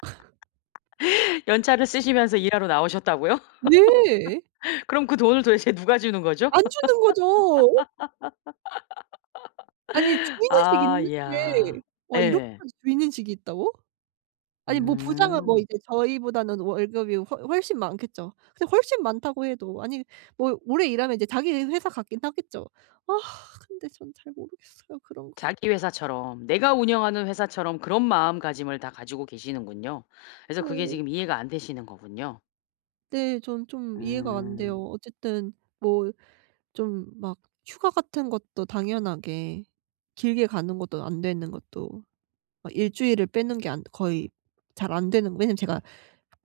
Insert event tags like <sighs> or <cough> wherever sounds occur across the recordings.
<laughs> 연차를 쓰시면서 일하러 나오셨다고요? 네. <laughs> 그럼 그 돈을 도대체 누가 주는 거죠? 안 주는 거죠. 아니 <laughs> 주인의식이 아 있는 이야. 게 와 예. 이렇게까지 주인의식이 있다고? 아니 뭐 부장은 뭐 음. 이제 저희보다는 월급이 훨 훨씬 많겠죠. 근데 훨씬 많다고 해도 아니 뭐 오래 일하면 이제 자기 회사 같긴 하겠죠. 아 근데 전 잘 모르겠어요 그런 거. 자기 회사처럼 내가 운영하는 회사처럼 그런 마음가짐을 다 가지고 계시는군요. 그래서 그게 네. 지금 이해가 안 되시는 거군요? 네. 저는 좀 이해가 안 음. 돼요. 어쨌든 뭐 좀 막 휴가 같은 것도 당연하게 길게 가는 것도 안 되는 것도 막 1 주일을 빼는 게 안 거의 잘 안 되는 왜냐하면 제가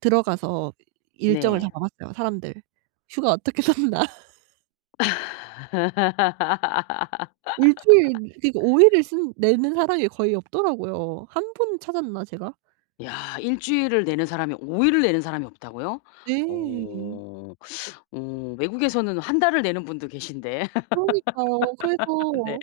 들어가서 일정을 다 네. 봐 봤어요. 사람들 휴가 어떻게 썼나. 1 주일 그러니까 5 <laughs> 일을 쓰는 내는 사람이 거의 없더라고요. 한 분 찾았나 제가? 야. 1 주일을 내는 사람이 5 일을 내는 사람이 없다고요? 네. 어. 어 외국에서는 1 달을 내는 분도 계신데. 그러니까요. <laughs> 네. 그래서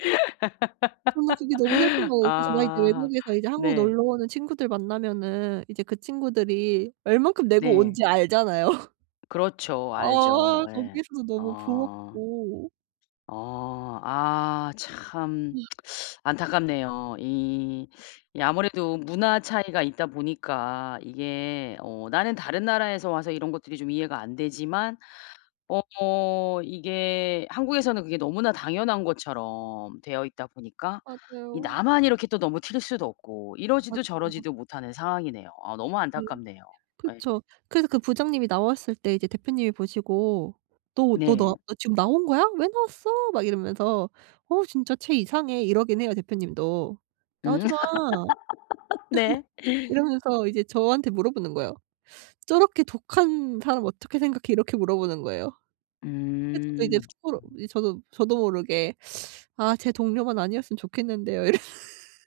저는 그게 너무 슬픈 거예요. 그래서 막 이제 아 외국에서 이제 한국 네. 놀러 오는 친구들 만나면은 이제 그 친구들이 얼마큼 내고 온 네. 지 알잖아요. 그렇죠. 알죠. 아아 예. 거기에서도 너무 어. 부럽고. 어. 아. 참 <sighs> <tsk> 안타깝네요. 이 이 아무래도 문화 차이가 있다 보니까 이게 어 나는 다른 나라에서 와서 이런 것들이 좀 이해가 안 되지만 어 이게 한국에서는 그게 너무나 당연한 것처럼 되어 있다 보니까 이 맞아요. 나만 이렇게 또 너무 튈 수도 없고 이러지도 맞아요. 맞 저러지도 못하는 상황이네요. 어 너무 네. 안타깝네요. 예. 그쵸. 그래서 그 부장님이 나왔을 때 이제 대표님이 보시고 "너 너 너 네. 너 지금 나온 거야? 왜 나왔어?" 막 이러면서 "어 진짜 쟤 이상해." 이러긴 해요 대표님도. 음. "나오지 마." <laughs> <laughs> 네. 이러면서 이제 저한테 물어보는 거예요. "저렇게 독한 사람 어떻게 생각해?" 이렇게 물어보는 거예요. 그죠. 저 이제 음. 속으로 이 저도 저도 모르게 "아 제 동료만 아니었으면 좋겠는데요." 이랬 <laughs>